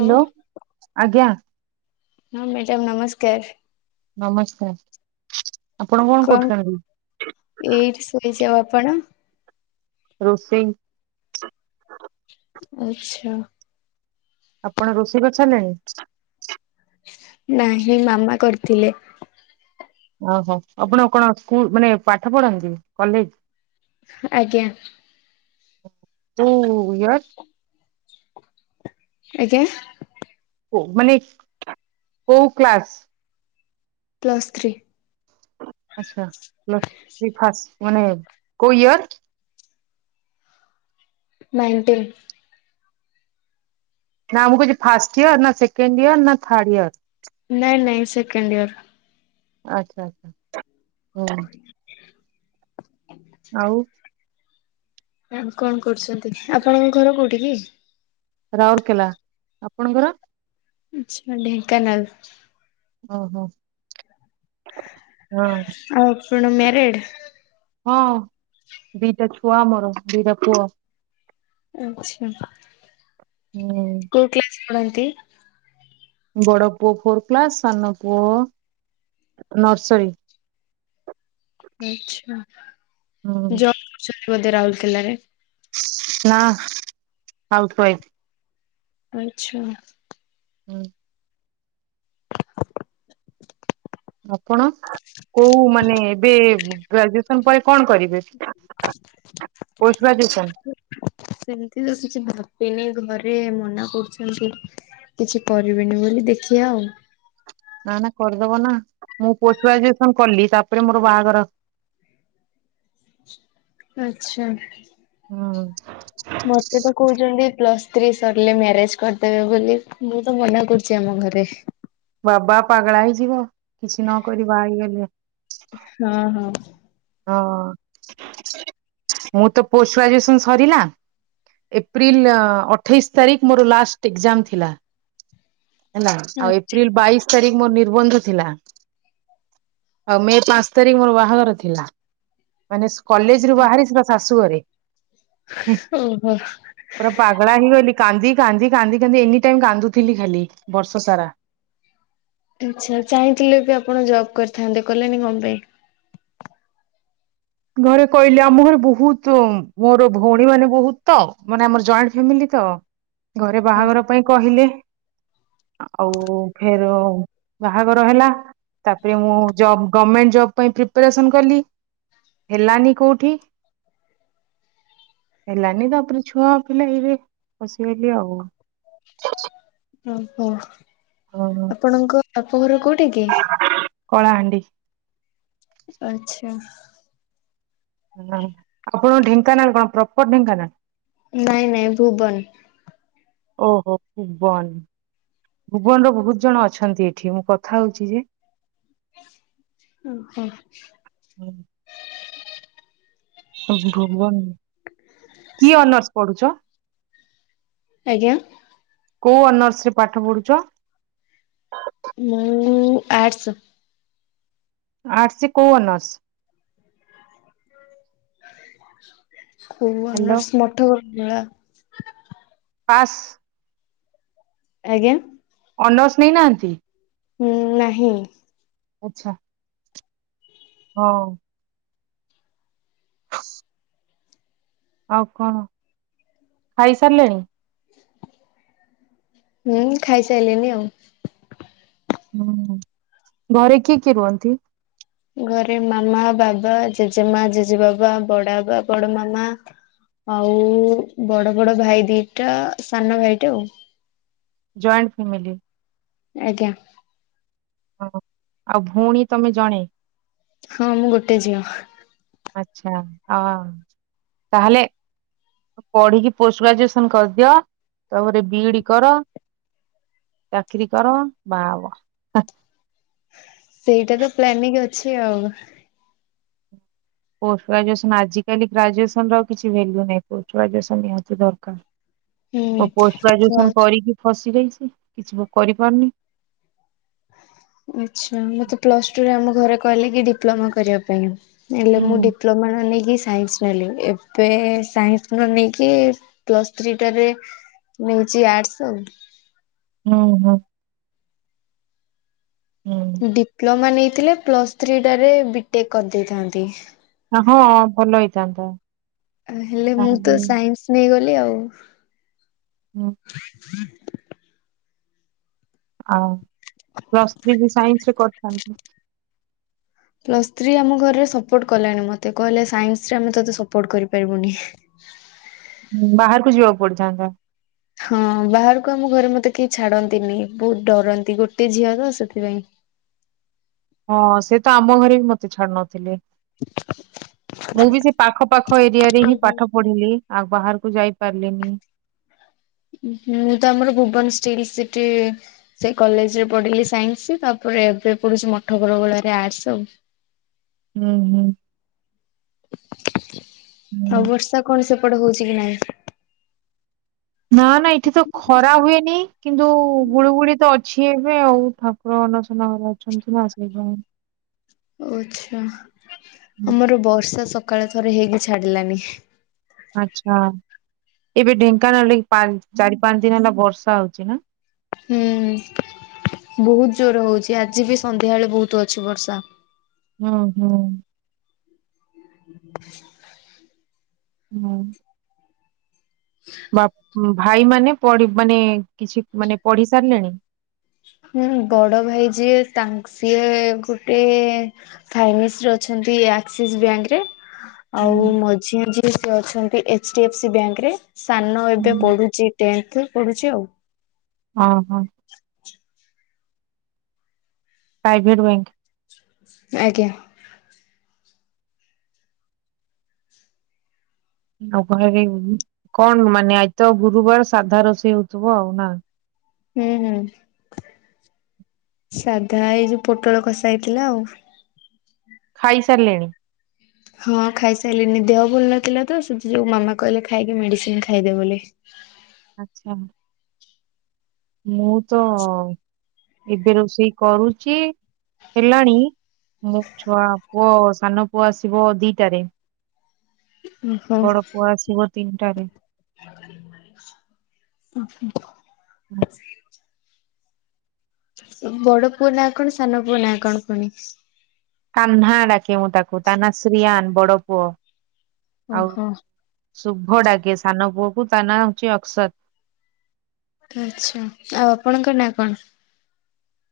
Hello ଆଜ୍ଞା। ହଁ madam ନମସ୍କାର। ନମସ୍କାର ଆପଣ କଣ କରୁଛନ୍ତି? ଏଇଠି ଶୋଇଛି ଆଉ ଆପଣ? ରୋଷେଇ। ଆଛା। ଆପଣ ରୋଷେଇ କରିସାରିଲେଣି? ନାହିଁ ମାମା କରିଥିଲେ। ଓହୋ। ଆପଣ କଣ ସ୍କୁଲ ମାନେ ପାଠ ପଢ଼ନ୍ତି? କଲେଜ ଆଜ୍ଞା। କୋଉ ଇୟର? ଆଜ୍ଞା! ଓ ମାନେ କୋଉ କ୍ଲାସ୍? Plus three. ଆଛା ପ୍ଲସ୍ ଥ୍ରୀ ଫାଷ୍ଟ୍ ମାନେ କୋଉ ଇୟର? ନାଇଣ୍ଟିନ୍। ନା ମୁଁ କୋହୁଛି ଫାଷ୍ଟ ଇୟର ନା ସେକେଣ୍ଡ ଇୟର ନା ଥାର୍ଡେ ଇୟର? ନାଇଁ ନାଇଁ ସେକେଣ୍ଡ ଇୟର। ଆଚ୍ଛା ଆଛା ହୁଁ। ଆଉ ଆଉ କଣ କରୁଛନ୍ତି? ଆପଣଙ୍କ ଘର କୋଉଠି କି? ରାଉରକେଲା। ଆପଣଙ୍କର? ଆଚ୍ଛା ଢେଙ୍କାନାଳ। ହଉ ହଉ ହଁ। ଆଉ ଆପଣ ମ୍ୟାରଡ଼୍? ହଁ। ଦିଟା ଛୁଆ ମୋର ଦିଟା ପୁଅ। ଆଚ୍ଛା ହୁଁ କୋଉ କ୍ଲାସ ପଢ଼ନ୍ତି? ବଡ଼ ପୁଅ ଫୋର କ୍ଲାସ୍, ସାନ ପୁଅ ନର୍ସରୀ। ଆଚ୍ଛା। ହୁଁ ଜବ୍ କରଛନ୍ତି ବୋଧେ ରାଉରକେଲାରେ। ନାଁ। Housewife. ଆଚ୍ଛା। ହୁଁ। ଆପଣ କୋଉ ମାନେ ଏବେ ଗ୍ରାଜୁଏସନ୍ ପରେ କଣ କରିବେ? Post graduation? ସେମତି ତ କିଛି ଭାବିନି ଘରେ ମନା କରୁଛନ୍ତି। କିଛି କରିବେନି ବୋଲି ଦେଖିବା ଆଉ। ନା ନା କରିଦବ ନା। ମୁଁ ପୋଷ୍ଟ ଗ୍ରାଜୁଏସନ୍ କଲି ତାପରେ ମୋର ବାହାଘର ଆଚ୍ଛା। ହୁଁ। ମତେ ତ କହୁଛନ୍ତି ପ୍ଲସ୍ ଥ୍ରୀ ସରିଲେ ମ୍ୟାରେଜ କରିଦେବେ ବୋଲି। ମୁଁ ତ ମନା କରୁଛି ଆମ ଘରେ। ବାବା ପାଗଳା ହେଇଯିବ କିଛି ନକରି ବାହା ହେଇଗଲେ। ହଁ ହଁ। ହଁ ମୁଁ ତ ପୋଷ୍ଟ ଗ୍ରାଜୁଏସନ୍ ସରିଲା। ଏପ୍ରିଲ ଅଠେଇଶ ତାରିଖ ମୋର ଲାଷ୍ଟ୍ ଏକ୍ଜାମ ଥିଲା। ହେଲା ଆଉ ଆଛା ଏପ୍ରିିଲ୍ ବାଇଶ ତାରିଖ ମୋର ନିର୍ବନ୍ଧ ଥିଲା। ଆଉ ମେ ପାଞ୍ଚ ତାରିଖ ମୋର ବାହାଘର ଥିଲା। ମାନେ କଲେଜ୍ ରୁ ବାହାରି ସିଧା ଶାଶୁଘରେ। ଓହୋ। ପୁରା ପାଗଳା ହେଇଗଲି। କାନ୍ଦି କାନ୍ଦି କାନ୍ଦି କାନ୍ଦି ଏନି ଟାଇମ କାନ୍ଦୁଥିଲି ଖାଲି ବର୍ଷ ସାରା। ଆଚ୍ଛା। ଚାହିଁଥିଲେ ବି ଆପଣ ଜବ୍ କରିଥାନ୍ତେ। କଲେନି କଣ ପାଇଁ? ଘରେ କହିଲେ ଆମ ଘରେ ବହୁତ ମୋର ଭଉଣୀ ମାନେ ବହୁତ ତ ମାନେ ଆମର ଜଏଣ୍ଟ ଫାମିଲି ତ ଘରେ ହଁ ବାହାଘର ପାଇଁ କହିଲେ। ଆଉ ଫେରଉ ବାହାଘର ହେଲା। ତାପରେ ମୁଁ ଜବ ଗମେଣ୍ଟ ଜବ୍ ପାଇଁ ପ୍ରିପାରେସନ କଲି। ହେଲାନି କୋଉଠି। ହେଲାନି ତାପରେ ଛୁଆ ପିଲା ଏଇବେ ଫସିଗଲି ଆଉ। ଓ ହୋ। ହଁ ହଁ। ଆପଣଙ୍କ ବାପଘର କୋଉଠି କି? କଳାହାଣ୍ଡି। ଆଚ୍ଛା। ହଁ ଆପଣଙ୍କ ଢେଙ୍କାନାଳ କଣ ପ୍ରପର ଢେଙ୍କାନାଳ? ନାଇଁ ନାଇଁ ଭୁବନ। ଓହୋ ଭୁବନ। ଭୁବନରୁ ବହୁତ ଜଣ ଅଛନ୍ତି ଏଠି ମୁଁ କଥା ହଉଛି ଯେ ଓ ହୋ। ହୁଁ। ଭୁବନ କି ଅନର୍ସ ପଢୁଛ? ଆଜ୍ଞା। କୋଉ ଅନର୍ସ ରେ ପାଠ ପଢୁଛ? ମୁଁ ଆର୍ଟସ। ଆର୍ଟସରେ କୋଉ ଅନର୍ସ? କୋଉ ହ୍ୟାଲୋ ଅନର୍ସ ମଠକରଗଳା। ପାସ୍ ଆଜ୍ଞା। ଅନର୍ସ ନେଇନାହାଁନ୍ତି? ହୁଁ ନାହିଁ। ଆଚ୍ଛା। ହୋଉ। ଆଉ କଣ ଖାଇ ସାରିଲେଣି? ହୁଁ ଖାଇ ସାରିଲଣିି ଆଉ। ଓହୋଃ ଘରେ କିଏ କିଏ ରୁହନ୍ତି? ଘରେ ମାମା ବାବା ଜେଜେମା ଜେଜେ ବାବା ବଡ ବାବା ବଡ ମାମା ଆଉ ବଡ ବଡ ଭାଇ ଦିଟା ସାନ ଭାଇଟା ଆଉ। Joint family. ଆଜ୍ଞା। ହ ଆଉ ଭଉଣୀ ତମେ ଜଣେ? ହଁ ମୁଁ ଗୋଟେ ଝିଅ। ଆଚ୍ଛା ହ ତାହଲେ ପଢିକି ପୋଷ୍ଟ ଗ୍ରାଜୁଏସନ କରିଦିଅ ତାପରେ ବି ଡି କର। ଚାକିରୀ କର ବାଆ ହୁଅ। ସେଇଟା ତ ପ୍ଲାନିଙ୍ଗ ଅଛି ଆଉ। ପୋଷ୍ଟ ଗ୍ରାଜୁଏସନ୍ ଆଜିକାଲି ଗ୍ରାଜୁଏସନ ର କିଛି ଭାଲ୍ୟୁ ନାହିଁ ପୋଷ୍ଟ ଗ୍ରାଜୁଏସନ୍ ନିହାତି ଦରକାର। ହୁଁ ମୁଁ ପୋଷ୍ଟ ଗ୍ରାଜୁଏସନ କରିକି ଫସି ରହିଛି କିଛି ମୁଁ କରିପାରୁନି। ଆଚ୍ଛା ମତେ ପ୍ଲସ୍ ଟୁରେ ଆମ ଘରେ କହିଲେ କି ଡିପ୍ଲୋମା କରିବା ପାଇଁ ହେଲେ ମୁଁ ଡ଼ି ହୁଁ। ପ୍ରମିଳା ନେଇକି ସାଇନ୍ସି ନେଲି। ଏବେ ସାଇନ୍ସି ନ ନେଇକି ପ୍ଲସ୍ ଥ୍ରୀ ଟାରେ ନେଉଛି ଆର୍ଟସ୍ ଆଉ। ଉଁ ହଁ। ଡିପ୍ଲୋମା ନେଇଥିଲେ ପ୍ଲସ୍ ଥ୍ରୀ ଟାରେ ବିଟେକ୍ କଦେଇଥାନ୍ତି। ଆଁହଁ ଭଲ ହେଇଥାନ୍ତା। ହେଲେ ମୁଁ ତ ତାହେଲେ ସାଇନ୍ସି ନେଇଗଲି ଆଉ। ହୁଁ। ହୁଁ ଆଉ। ପ୍ଲସ୍ ଥ୍ରୀ ବି ସାଇନ୍ସି ବି କରିଥାନ୍ତି। ପ୍ଲସ୍ ସ୍ତ୍ରୀ ଆମ ଘରେ ସପୋର୍ଟ କଲାଣି ମତେ କହିଲା ସାଇନ୍ସି ରେ ଆମେ ତତେ ସପୋର୍ଟ କରିପାରିବୁନି। ହୁଁ ବାହାରକୁ ଯିବାକୁ ପଡିଥାନ୍ତା। ହଁ ବାହାରକୁ ଆମ ଘରେ ମତେ କେହି ଛାଡନ୍ତିନି ବହୁତୁ ଡରନ୍ତି ଗୋଟେ ଝିଅ ତ ସେଥିପାଇଁ। ହଁ ସେ ତ ଆମ ଘରେ ବି ମତେ ଛାଡୁ ନଥିଲେ। [inaudible] ମୁଁ ବି ସେ ପାଖ ପାଖ ଏରିଆ ରେ ହିଁ ଓହୋ। ପାଠ ପଢିଲି ଆଉ ବାହାରକୁ ଯାଇ ପାରିଲିନି। ହୁଁ ମୁଁ ତ ଆମର ଭୁବନ ଷ୍ଟିଲ୍ ସିଟି ସେ କଲେଜେ ରେ ପଢିଲି ସାଇନ୍ସି ତାପରେ ଏବେ ପଢୁଛି ମଠକରଗୋଳାରେ ଆର୍ଟସ ଆଉ। ହୁଁ ହୁଁ। ହୁଁ। ଆଉ ବର୍ଷା କଣ ସେପଟେ ହଉଛି କି ନାଇଁ? ହଁ ନାଇଁ ଏଠି ତ ଖରା ହୁଏନି। କିନ୍ତୁ ଗୁଳୁଗୁଳି ତ ଅ ଛି ଏ ନୁହେଁ ଆଉ। ଠାକୁର ଅନଶନ ଘରେ ଅଛନ୍ତି ନା ସେହିଁ ପାଇଁ। ଓ ଆଚ୍ଛା। ହୁଁ ଆମର ବର୍ଷା ସକାଳେ ଥରେ ହେଇକି ଛାଡିଲାନି। ଆଚ୍ଛା। ଏବେ ଢେଙ୍କାନାଳରେ ପା ଚାରି ପାଞ୍ଚ ଦିନ ହେଲା ବର୍ଷା ହଉଛି ନାଁ? ହୁଁ ହୁଁ। ବହୁତୁ ଜୋର ହଉଛି ଆଜି ବି ସନ୍ଧ୍ୟାବେଳେ ବହୁତୁ ଅଛି ବର୍ଷା। ଓ ହଉଁ। [inaudible] ହଉଁ। [inaudible] ବାପ୍। ଭାଇ ମାନେ ପଢି ମାନେ। କିଛି ମାନେ ପଢି ସାରିଲେଣି? ହୁଁ ବଡ଼ ଭାଇ ଯିଏ ତାଙ୍କ ସିଏ ଗୋଟେ ଫାଇନିନ୍ସି ରେ ଅଛନ୍ତି ଆକ୍ସିସ୍ ବ୍ୟାଙ୍କ ରେ ହୁଁ ଆଉ ମଝିଆଁ ଯିଏ ସିଏ ଅଛନ୍ତି H D F C bank ରେ। ସାନ ଏବେ ହୁଁ ପଢୁଛି ଟେନ୍ଥ ପଢୁଚି ଆଉ। ହଁ ହଁ। Private bank. ଆଜ୍ଞା। ଆଉ ଉପହାର ହେଇନି। କଣ ମାନେ ଆଜି ତ ଗୁରୁବାର ସାଧା ରୋଷେଇ ହଉଥିବ ଆଉ ନାଁ? ହୁଁ ହୁଁ। ସାଧା ଏଇ ଯୋଉ ପୋଟଳ କଷା ହେଇଥିଲା ଆଉ। ଖାଇସାରିଲେଣି? ହଁ ଖାଇସାରିଲିନି ଦେହ ଭଲ ନଥିଲା ତ ସେଥି ଯୋଗୁ ମାମା କହିଲେ ଖାଇକି ମେଡିସିନି ଖାଇଦେ ବୋଲି। ଆଚ୍ଛା। ମୁଁ ତ। ଏବେ ରୋଷେଇ କରୁଚି ହେଲାଣି। ମୋ ଛୁଆ ପୁଅ ସାନ ପୁଅ ଆସିବ ଦିଟାରେ। ଓହୋ। ବଡ ପୁଅ ଆସିବ ତିନିଟାରେ ଓ ହୋ। ହୁଁ। ତମ ବଡ ପୁଅ ନା କଣ ସାନ ପୁଅ ନାଁ କଣ ପୁଣି? କାହ୍ନା ଡାକେ ମୁଁ ତାକୁ ତା ନା ଶ୍ରୀିୟାନ ବଡ ପୁଅ। ଆଉ ଓହୋ। ଶୁଭ ଡାକେ ସାନ ପୁଅ କୁ ତା ନାଁ ହଉଛି ଅକସର। ଆଚ୍ଛା ଆଉ ଆପଣଙ୍କ ନା କଣ?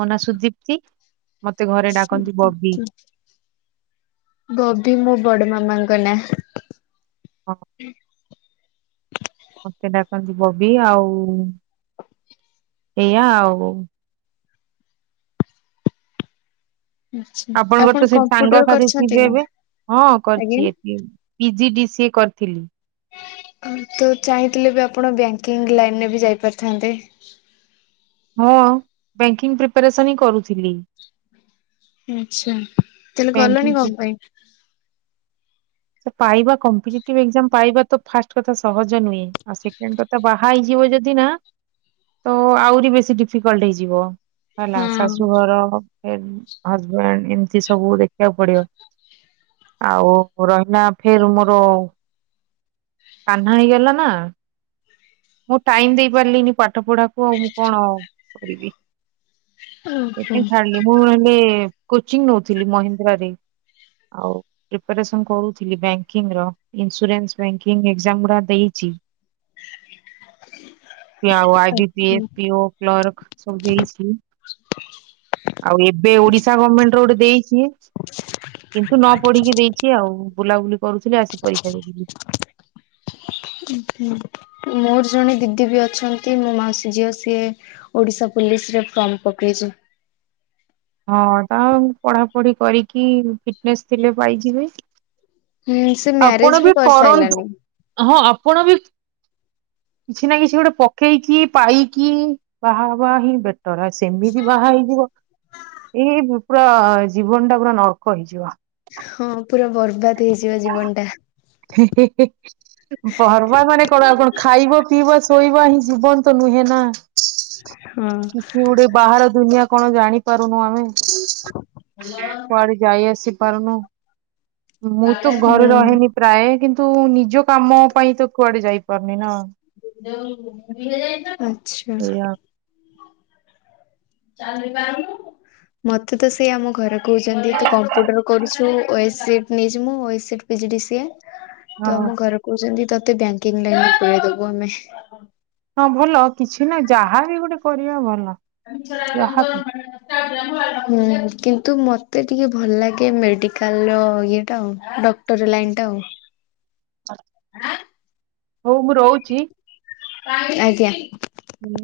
ମୋ ନାଁ ସୁଦୀପ୍ତି ମତେ ଘରେ ଡାକନ୍ତି ବବି। ବବି ମୋ ବଡ ମାମାଙ୍କ ନାଁ। ହଁ ହୁଁ। ମତେ ଡାକନ୍ତି ବବି ଆଉ ଏଇଆ ଆଉ। ଆପଣଙ୍କର ଆପଣ ତ ସେଠି ସାଙ୍ଗ କମ୍ପ୍ୟୁଟର ସାଥି କରିଛନ୍ତି ଥିବେ ନା? ଏବେ ହଁ ଆଜ୍ଞା କରଚି ଏତି। ପିଜି ଡି ସିଏ କରିଥିଲି। ତ ଚାହିଁଥିଲେ ବି ଆପଣ ବ୍ୟାଙ୍କିଙ୍ଗ ଲାଇନ ରେ ବି ଯାଇପାରିଥାନ୍ତେ। ମୁଁ ବ୍ୟାଙ୍କିଙ୍ଗ ପ୍ରିପାରେସନ୍ ହିଁ କରୁଥିଲି। ଆଛା ତାହେଲେ ଗଲନି କଁ ବ୍ୟାଙ୍କିଙ୍ଗ ପାଇଁ? ସେ ପାଇବା କମ୍ପିଟେଟିଭ ଏକ୍ଜାମ ପାଇବା ତ ଫାଷ୍ଟ କଥା ସହଜ ନୁହେଁ ଆଉ ସେକେଣ୍ଡ କଥା ବାହା ହେଇଯିବ ଯଦି ନା ତ ଆହୁରି ବେଶୀ ଡିଫିକଲ୍ଟ ହେଇଯିବ ହେଲା ହଁ ଶାଶୁଘର ଏ ହଜବ୍ୟାଣ୍ଡ ଏମିତି ସବୁ ଦେଖିବାକୁ ପଡିବ ଆଉ ମୋ ରହିଲା ଫେର ମୋର କାହ୍ନା ହେଇଗଲା ନା। ମୁଁ ଟାଇମ ଦେଇ ପାରିଲିନି ପାଠ ପଢାକୁ ଆଉ ମୁଁ କଣ କରିବି। ସେ ଓହୋ ପାଇଁ ଛାଡିଲି ମୁଁ ହେଲେ କୋଚିଂ ନଉଥିଲି ମହେନ୍ଦ୍ରା ରେ। ଆଉ ପ୍ରିପେରେସନ କରୁଥିଲି ବ୍ୟାଙ୍କିଙ୍ଗ ର ଇନ୍ସାନ୍ସ ବେଙ୍କିଙ୍ଗ ଏଗଜାମ ଗୁଡା ଦେଇଛି। ଆଉ ଆଇ ବି ପି ଏ ଆଚ୍ଛା। ପି ପିଓ କ୍ଲର୍କ ସବୁ ଦେଇଛି। ଆଉ ଏବେ ଓଡିଶା ଗମେଣ୍ଟ ର ଗୋଟେ ଦେଇଚି। କିନ୍ତୁ ନ ପଢିକି ଦେଇଚି ଆଉ ବୁଲାବୁଲି କରୁଥିଲି ଆସି ପରୀକ୍ଷା ଦେଇଦେଲି। ଉଁ ହୁଁ ମୋର ଜଣେ ଦିଦି ବି ଅଛନ୍ତି ମୋ ମାଉସୀ ଝିଅ ସିଏ ଓଡ଼ିଶା ପୋଲିସ ରେ ଫର୍ମ ପକେଇଛି। ହଁ ତା ପଢାପଢି କରିକି ଫିଟନେସ୍ ଥିଲେ ପାଇଯିବେ। ହୁଁ ସେ ଆପଣ ମ୍ୟାରେଜ ବି କରନ୍ତୁ କରିସାଇଲାନି। ହଁ ଆପଣ ବି କିଛି ନା କିଛି ଗୋଟେ ପକେଇକି ପାଇକି ବାହା ହବା ହିଁ ବେଟର ଆ ସେମିତି ବାହା ହେଇଯିବ। ଏଇ ଭୁ ପୁରା ଜୀବନ ଟା ପୁରା ନର୍କ ହେଇଯିବ। ହଁ ପୁରା ବର୍ବାଦ ହେଇଯିବ ଜୀବନ ଟା। [unintelligible] ପର୍ବା ମାନେ ଆଉ କଣ ଖାଇବ ପିଇବ ଶୋଇବା ହିଁ ଜୀବନ ତ ନୁହେଁ ନା। ହଁ। କିଛି ଗୋଟେ ବାହାର ଦୁନିଆ କଣ ଜାଣିପାରୁନୁ ଆମେ। କୁଆଡେ ଯାଇ ଆସି ପାରୁନୁ। ମୁଁ ତ ଘରେ ରହେନି। ପ୍ରାୟ କିନ୍ତୁ ନିଜ କାମ ପାଇଁ ତ କୁଆଡେ ଯାଇପାରୁନି ନା। ଆଛା। ଏଇଆ ମତେ ତ ସେ ଆମ ଘରେ କହୁଚନ୍ତି ତୁ କମ୍ପୁଟର କରୁ ଓ ଏସ ସେଟ୍ ନେଇଚି ମୁଁ O S set P G D C A ହଁ ତ ଆମ ଘର କହୁଛନ୍ତି ତତେ ବ୍ୟାଙ୍କିଙ୍ଗ୍ ଲାଇନ୍ ପୁରେଇଦବୁ ଆମେ। ହଁ ଭଲ କିଛି ନାହିଁ ଯାହାବି ଗୋଟେ କରିବା ଭଲ। [unintelligible] ଯାହାବି ହୁଁ କିନ୍ତୁ ମତେ ଟିକେ ଭଲ୍ ଲାଗେ ମେଡିକାଲ୍ ର ଇଏଟା ଆଉ ଡ କ୍ଟର ଲାଇନ୍ ଟା ଆଉ। ହଉ ମୁଁ ରହୁଚି? ଆଜ୍ଞା। ହୁଁ।